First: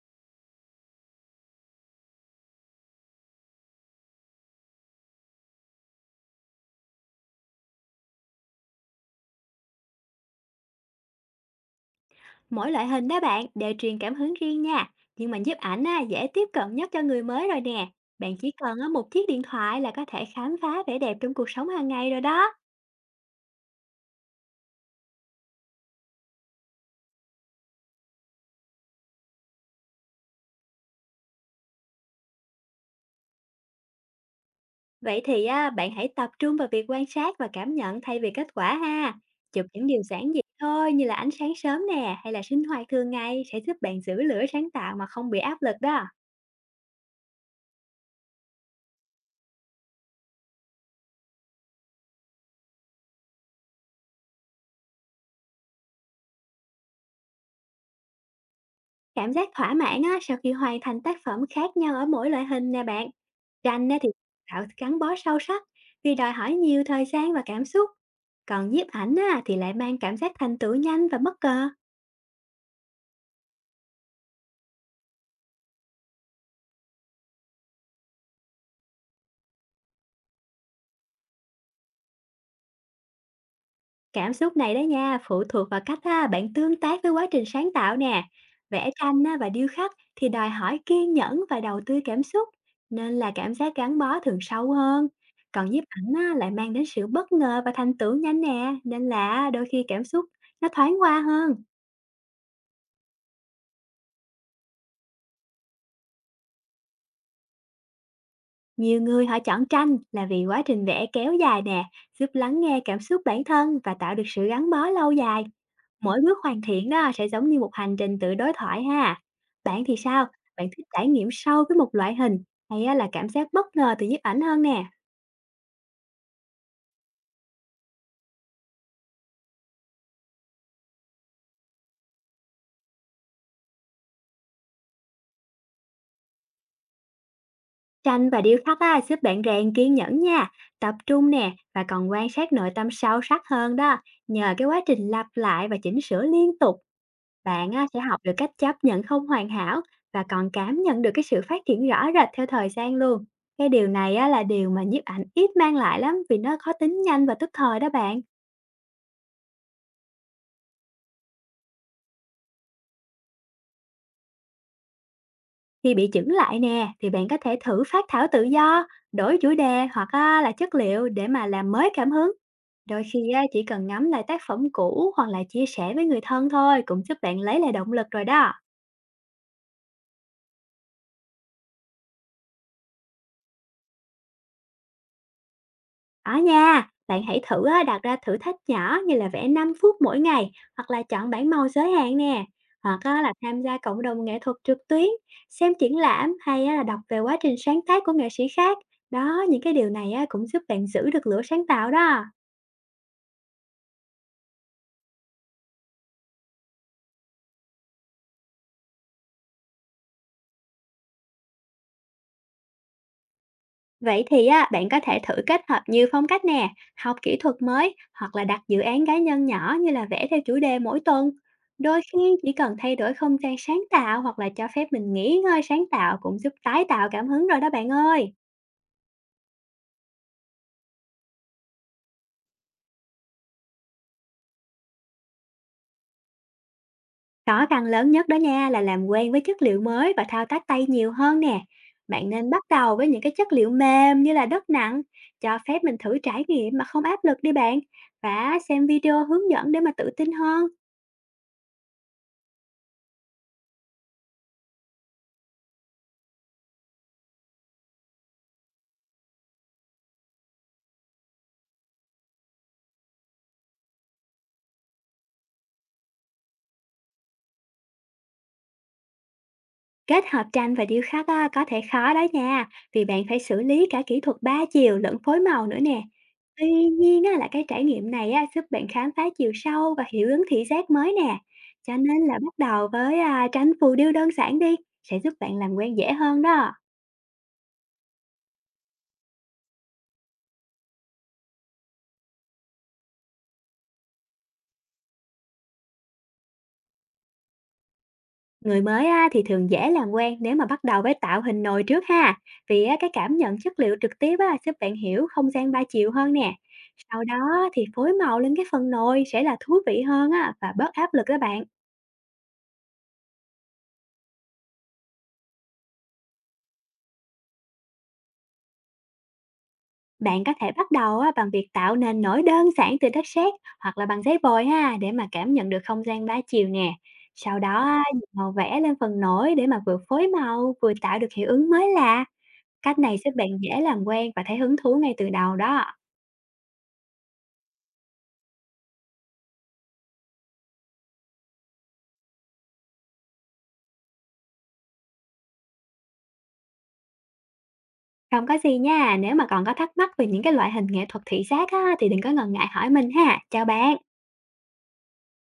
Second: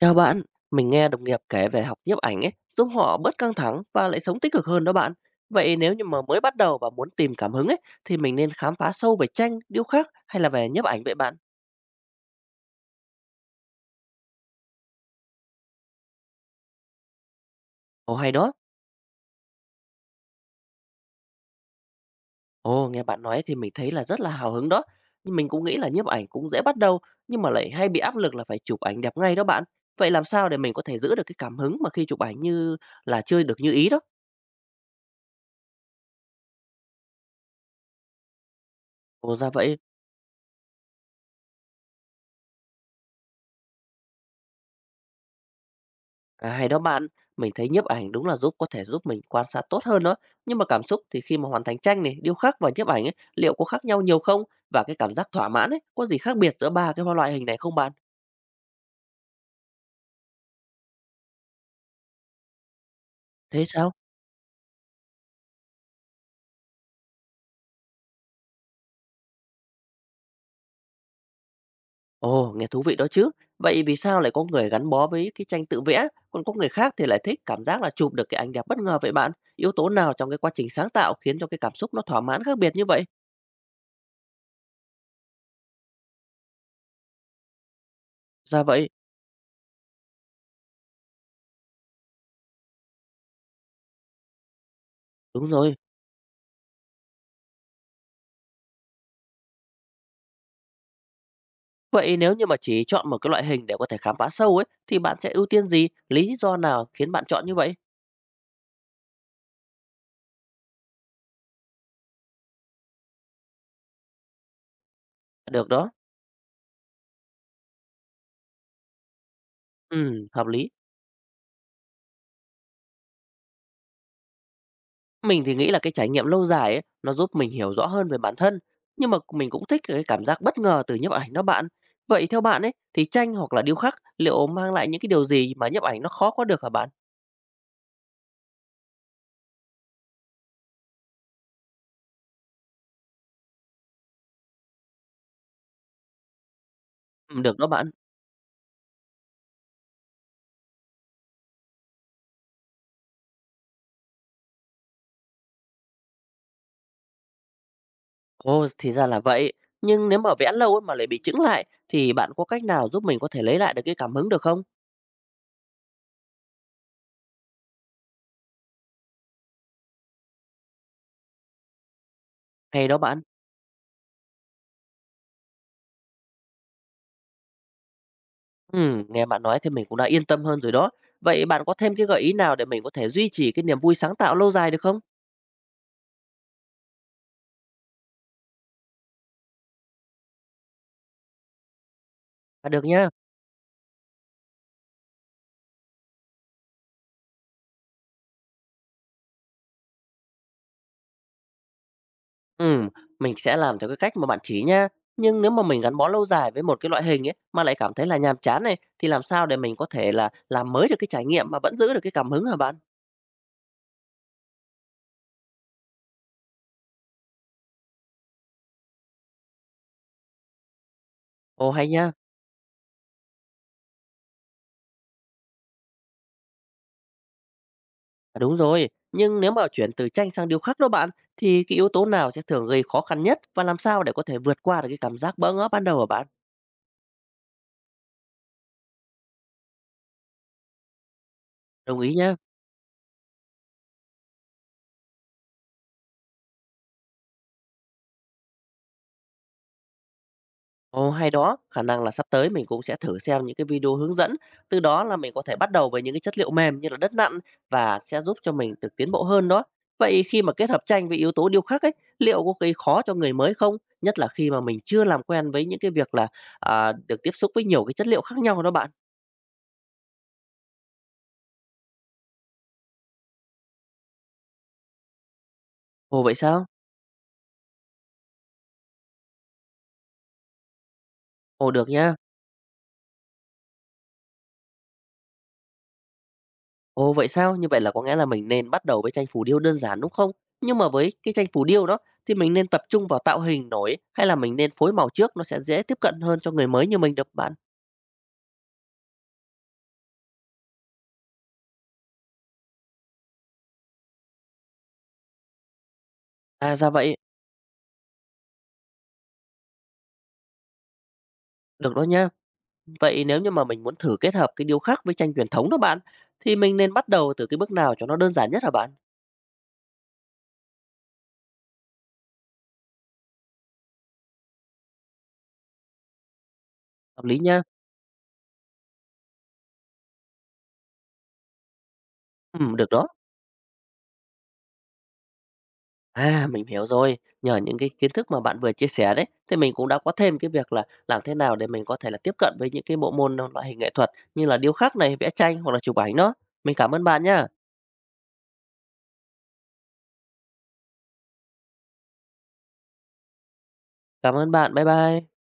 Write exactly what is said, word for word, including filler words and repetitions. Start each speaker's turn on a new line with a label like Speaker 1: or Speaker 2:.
Speaker 1: Chào bạn, mình nghe đồng nghiệp kể về học nhiếp ảnh ấy, giúp họ bớt căng thẳng và lại sống tích cực hơn đó bạn. Vậy nếu như mà mới bắt đầu và muốn tìm cảm hứng ấy, thì mình nên khám phá sâu về tranh, điêu khắc hay là về nhiếp ảnh vậy bạn?
Speaker 2: Mỗi loại hình đó bạn đều truyền cảm hứng riêng nha, nhưng mà nhiếp ảnh á, dễ tiếp cận nhất cho người mới rồi nè.
Speaker 1: Ồ, hay
Speaker 2: Bạn chỉ
Speaker 1: đó.
Speaker 2: cần á, một chiếc điện thoại là có thể khám phá vẻ đẹp trong cuộc sống hàng ngày rồi đó.
Speaker 1: Ồ, nghe bạn nói thì mình thấy là rất là hào hứng đó. Nhưng mình cũng nghĩ là nhiếp ảnh cũng dễ bắt đầu, nhưng mà lại hay bị áp lực là phải chụp ảnh đẹp ngay đó bạn. Vậy làm sao để mình có thể giữ được cái cảm hứng mà khi chụp ảnh như là chưa được như ý đó?
Speaker 2: Vậy thì á, bạn hãy tập trung vào việc quan sát và cảm nhận thay vì kết quả ha.
Speaker 1: Ồ, ra
Speaker 2: Chụp
Speaker 1: vậy.
Speaker 2: những điều giản dị thôi, như là ánh sáng sớm nè hay là sinh hoạt thường ngày, sẽ giúp bạn giữ lửa sáng tạo mà không bị áp lực đó.
Speaker 1: À, hay đó bạn, mình thấy nhiếp ảnh đúng là giúp có thể giúp mình quan sát tốt hơn đó. Nhưng mà cảm xúc thì khi mà hoàn thành tranh này, điêu khắc và nhiếp ảnh ấy, liệu có khác nhau nhiều không? Và cái cảm giác thỏa mãn ấy, có gì khác biệt giữa ba cái loại hình này không bạn?
Speaker 2: Cảm giác thỏa mãn á, sau khi hoàn thành tác phẩm khác nhau ở mỗi loại hình nè bạn.
Speaker 1: Thế
Speaker 2: Tranh
Speaker 1: sao?
Speaker 2: á, thì tạo gắn bó sâu sắc vì đòi hỏi nhiều thời gian và cảm xúc. Còn nhiếp ảnh á, thì lại mang cảm giác thành tựu nhanh và bất ngờ.
Speaker 1: Ồ, nghe thú vị đó chứ. Vậy vì sao lại có người gắn bó với cái tranh tự vẽ, còn có người khác thì lại thích cảm giác là chụp được cái ảnh đẹp bất ngờ vậy bạn? Yếu tố nào trong cái quá trình sáng tạo khiến cho cái cảm xúc nó thỏa mãn khác biệt như vậy?
Speaker 2: Cảm xúc này đó nha, phụ thuộc vào cách á, bạn tương tác với quá trình sáng tạo nè.
Speaker 1: Ra vậy.
Speaker 2: Vẽ tranh á, và điêu khắc thì đòi hỏi kiên nhẫn và đầu tư cảm xúc, nên là cảm giác gắn bó thường sâu hơn.
Speaker 1: Đúng
Speaker 2: Còn
Speaker 1: rồi.
Speaker 2: nhiếp ảnh á, lại mang đến sự bất ngờ và thành tựu nhanh nè, nên là đôi khi cảm xúc nó thoáng qua hơn.
Speaker 1: Vậy nếu như mà chỉ chọn một cái loại hình để có thể khám phá sâu ấy, thì bạn sẽ ưu tiên gì? Lý do nào khiến bạn chọn như vậy?
Speaker 2: Nhiều người họ chọn tranh là vì quá trình vẽ kéo dài nè, giúp lắng nghe cảm xúc bản thân và tạo được sự gắn bó lâu dài.
Speaker 1: Được đó.
Speaker 2: Mỗi bước hoàn thiện đó sẽ giống như một hành trình tự đối thoại ha. Bạn thì sao?
Speaker 1: Ừm, hợp
Speaker 2: Bạn
Speaker 1: lý.
Speaker 2: thích trải nghiệm sâu với một loại hình, hay á là cảm giác bất ngờ từ nhiếp ảnh hơn nè?
Speaker 1: Mình thì nghĩ là cái trải nghiệm lâu dài ấy, nó giúp mình hiểu rõ hơn về bản thân. Nhưng mà mình cũng thích cái cảm giác bất ngờ từ nhiếp ảnh đó bạn. Vậy theo bạn ấy, thì tranh hoặc là điêu khắc liệu mang lại những cái điều gì mà nhiếp ảnh nó khó có được hả bạn?
Speaker 2: Tranh và điêu khắc á, giúp bạn rèn kiên nhẫn nha, tập trung nè và còn quan sát nội tâm sâu sắc hơn đó. Nhờ cái quá trình lặp lại và chỉnh sửa liên tục,
Speaker 1: Ừm, được đó
Speaker 2: bạn á,
Speaker 1: bạn.
Speaker 2: sẽ học được cách chấp nhận không hoàn hảo và còn cảm nhận được cái sự phát triển rõ rệt theo thời gian luôn. Cái điều này á, là điều mà nhiếp ảnh ít mang lại lắm, vì nó khó tính nhanh và tức thời đó bạn.
Speaker 1: Ồ, thì ra là vậy. Nhưng nếu mà vẽ lâu ấy mà lại bị chững lại, thì bạn có cách nào giúp mình có thể lấy lại được cái cảm hứng được không?
Speaker 2: Khi bị chững lại nè, thì bạn có thể thử phát thảo tự do, đổi chủ đề hoặc á, là chất liệu để mà làm mới cảm hứng.
Speaker 1: Hay đó
Speaker 2: Đôi
Speaker 1: bạn.
Speaker 2: khi á, chỉ cần ngắm lại tác phẩm cũ hoặc là chia sẻ với người thân thôi cũng giúp bạn lấy lại động lực rồi đó.
Speaker 1: Ừ, nghe bạn nói thì mình cũng đã yên tâm hơn rồi đó. Vậy bạn có thêm cái gợi ý nào để mình có thể duy trì cái niềm vui sáng tạo lâu dài được không?
Speaker 2: Đó nha, bạn hãy thử á, đặt ra thử thách nhỏ như là vẽ năm phút mỗi ngày hoặc là chọn bảng màu giới hạn nè.
Speaker 1: À, được
Speaker 2: Hoặc
Speaker 1: nha.
Speaker 2: á, là tham gia cộng đồng nghệ thuật trực tuyến, xem triển lãm hay á, là đọc về quá trình sáng tác của nghệ sĩ khác. Đó, những cái điều này á, cũng giúp bạn giữ được lửa sáng tạo đó.
Speaker 1: Ừ, mình sẽ làm theo cái cách mà bạn chỉ nha. Nhưng nếu mà mình gắn bó lâu dài với một cái loại hình ấy mà lại cảm thấy là nhàm chán này thì làm sao để mình có thể là làm mới được cái trải nghiệm mà vẫn giữ được cái cảm hứng hả bạn?
Speaker 2: Vậy thì á, bạn có thể thử kết hợp nhiều phong cách nè, học kỹ thuật mới hoặc là đặt dự án cá nhân nhỏ như là vẽ theo chủ đề mỗi tuần.
Speaker 1: Ồ, hay
Speaker 2: Đôi
Speaker 1: nha.
Speaker 2: khi chỉ cần thay đổi không gian sáng tạo hoặc là cho phép mình nghỉ ngơi sáng tạo cũng giúp tái tạo cảm hứng rồi đó bạn ơi.
Speaker 1: À, đúng rồi. Nhưng nếu mà chuyển từ tranh sang điêu khắc đó bạn thì cái yếu tố nào sẽ thường gây khó khăn nhất và làm sao để có thể vượt qua được cái cảm giác bỡ ngỡ ban đầu hả bạn?
Speaker 2: Khó khăn lớn nhất đó nha là làm quen với chất liệu mới và thao tác tay nhiều hơn nè.
Speaker 1: Đồng ý
Speaker 2: Bạn
Speaker 1: nha.
Speaker 2: nên bắt đầu với những cái chất liệu mềm như là đất nặng, cho phép mình thử trải nghiệm mà không áp lực đi bạn. Và xem video hướng dẫn để mà tự tin hơn.
Speaker 1: Ồ, hay đó, khả năng là sắp tới mình cũng sẽ thử xem những cái video hướng dẫn, từ đó là mình có thể bắt đầu với những cái chất liệu mềm như là đất nặn và sẽ giúp cho mình được tiến bộ hơn đó. Vậy khi mà kết hợp tranh với yếu tố điêu khắc ấy, liệu có gây khó cho người mới không? Nhất là khi mà mình chưa làm quen với những cái việc là à, được tiếp xúc với nhiều cái chất liệu khác nhau đó bạn.
Speaker 2: Kết hợp tranh và điêu khắc á, có thể khó đó nha, vì bạn phải xử lý cả kỹ thuật ba chiều lẫn phối màu nữa nè.
Speaker 1: Ồ, vậy sao?
Speaker 2: Tuy nhiên á, là cái trải nghiệm này á, giúp bạn khám phá chiều sâu và hiệu ứng thị giác mới nè.
Speaker 1: Ồ, được
Speaker 2: Cho
Speaker 1: nha.
Speaker 2: nên là bắt đầu với à, tranh phù điêu đơn giản đi, sẽ giúp bạn làm quen dễ hơn đó.
Speaker 1: Ồ, vậy sao? Như vậy là có nghĩa là mình nên bắt đầu với tranh phù điêu đơn giản, đúng không? Nhưng mà với cái tranh phù điêu đó thì mình nên tập trung vào tạo hình nổi hay là mình nên phối màu trước nó sẽ dễ tiếp cận hơn cho người mới như mình được bạn?
Speaker 2: Người mới á, thì thường dễ làm quen nếu mà bắt đầu với tạo hình nồi trước ha, vì á, cái cảm nhận chất liệu trực tiếp á, giúp bạn hiểu không gian ba chiều hơn nè.
Speaker 1: À, ra vậy,
Speaker 2: Sau đó thì phối màu lên cái phần nồi sẽ là thú vị hơn á, và bớt áp lực đó bạn.
Speaker 1: được đó nha. Vậy nếu như mà mình muốn thử kết hợp cái điêu khắc với tranh truyền thống đó bạn, thì mình nên bắt đầu từ cái bước nào cho nó đơn giản nhất hả bạn?
Speaker 2: Bạn có thể bắt đầu á, bằng việc tạo nền nổi đơn giản từ đất sét hoặc là bằng giấy bồi ha, để mà cảm nhận được không gian ba chiều nè.
Speaker 1: Hợp lý
Speaker 2: Sau
Speaker 1: nha.
Speaker 2: đó á, dùng màu vẽ lên phần nổi để mà vừa phối màu vừa tạo được hiệu ứng mới lạ.
Speaker 1: Ừ, được
Speaker 2: Cách
Speaker 1: đó.
Speaker 2: này giúp bạn dễ làm quen và thấy hứng thú ngay từ đầu đó.
Speaker 1: À, mình hiểu rồi. Nhờ những cái kiến thức mà bạn vừa chia sẻ đấy, thì mình cũng đã có thêm cái việc là làm thế nào để mình có thể là tiếp cận với những cái bộ môn ờ, loại hình nghệ thuật như là điêu khắc này, vẽ tranh hoặc là chụp ảnh đó. Mình cảm ơn bạn nhá.
Speaker 2: Không có gì nha, nếu mà còn có thắc mắc về những cái loại hình nghệ thuật thị giác á, thì đừng có ngần ngại hỏi mình ha. Chào bạn.
Speaker 1: Cảm ơn bạn. Bye bye.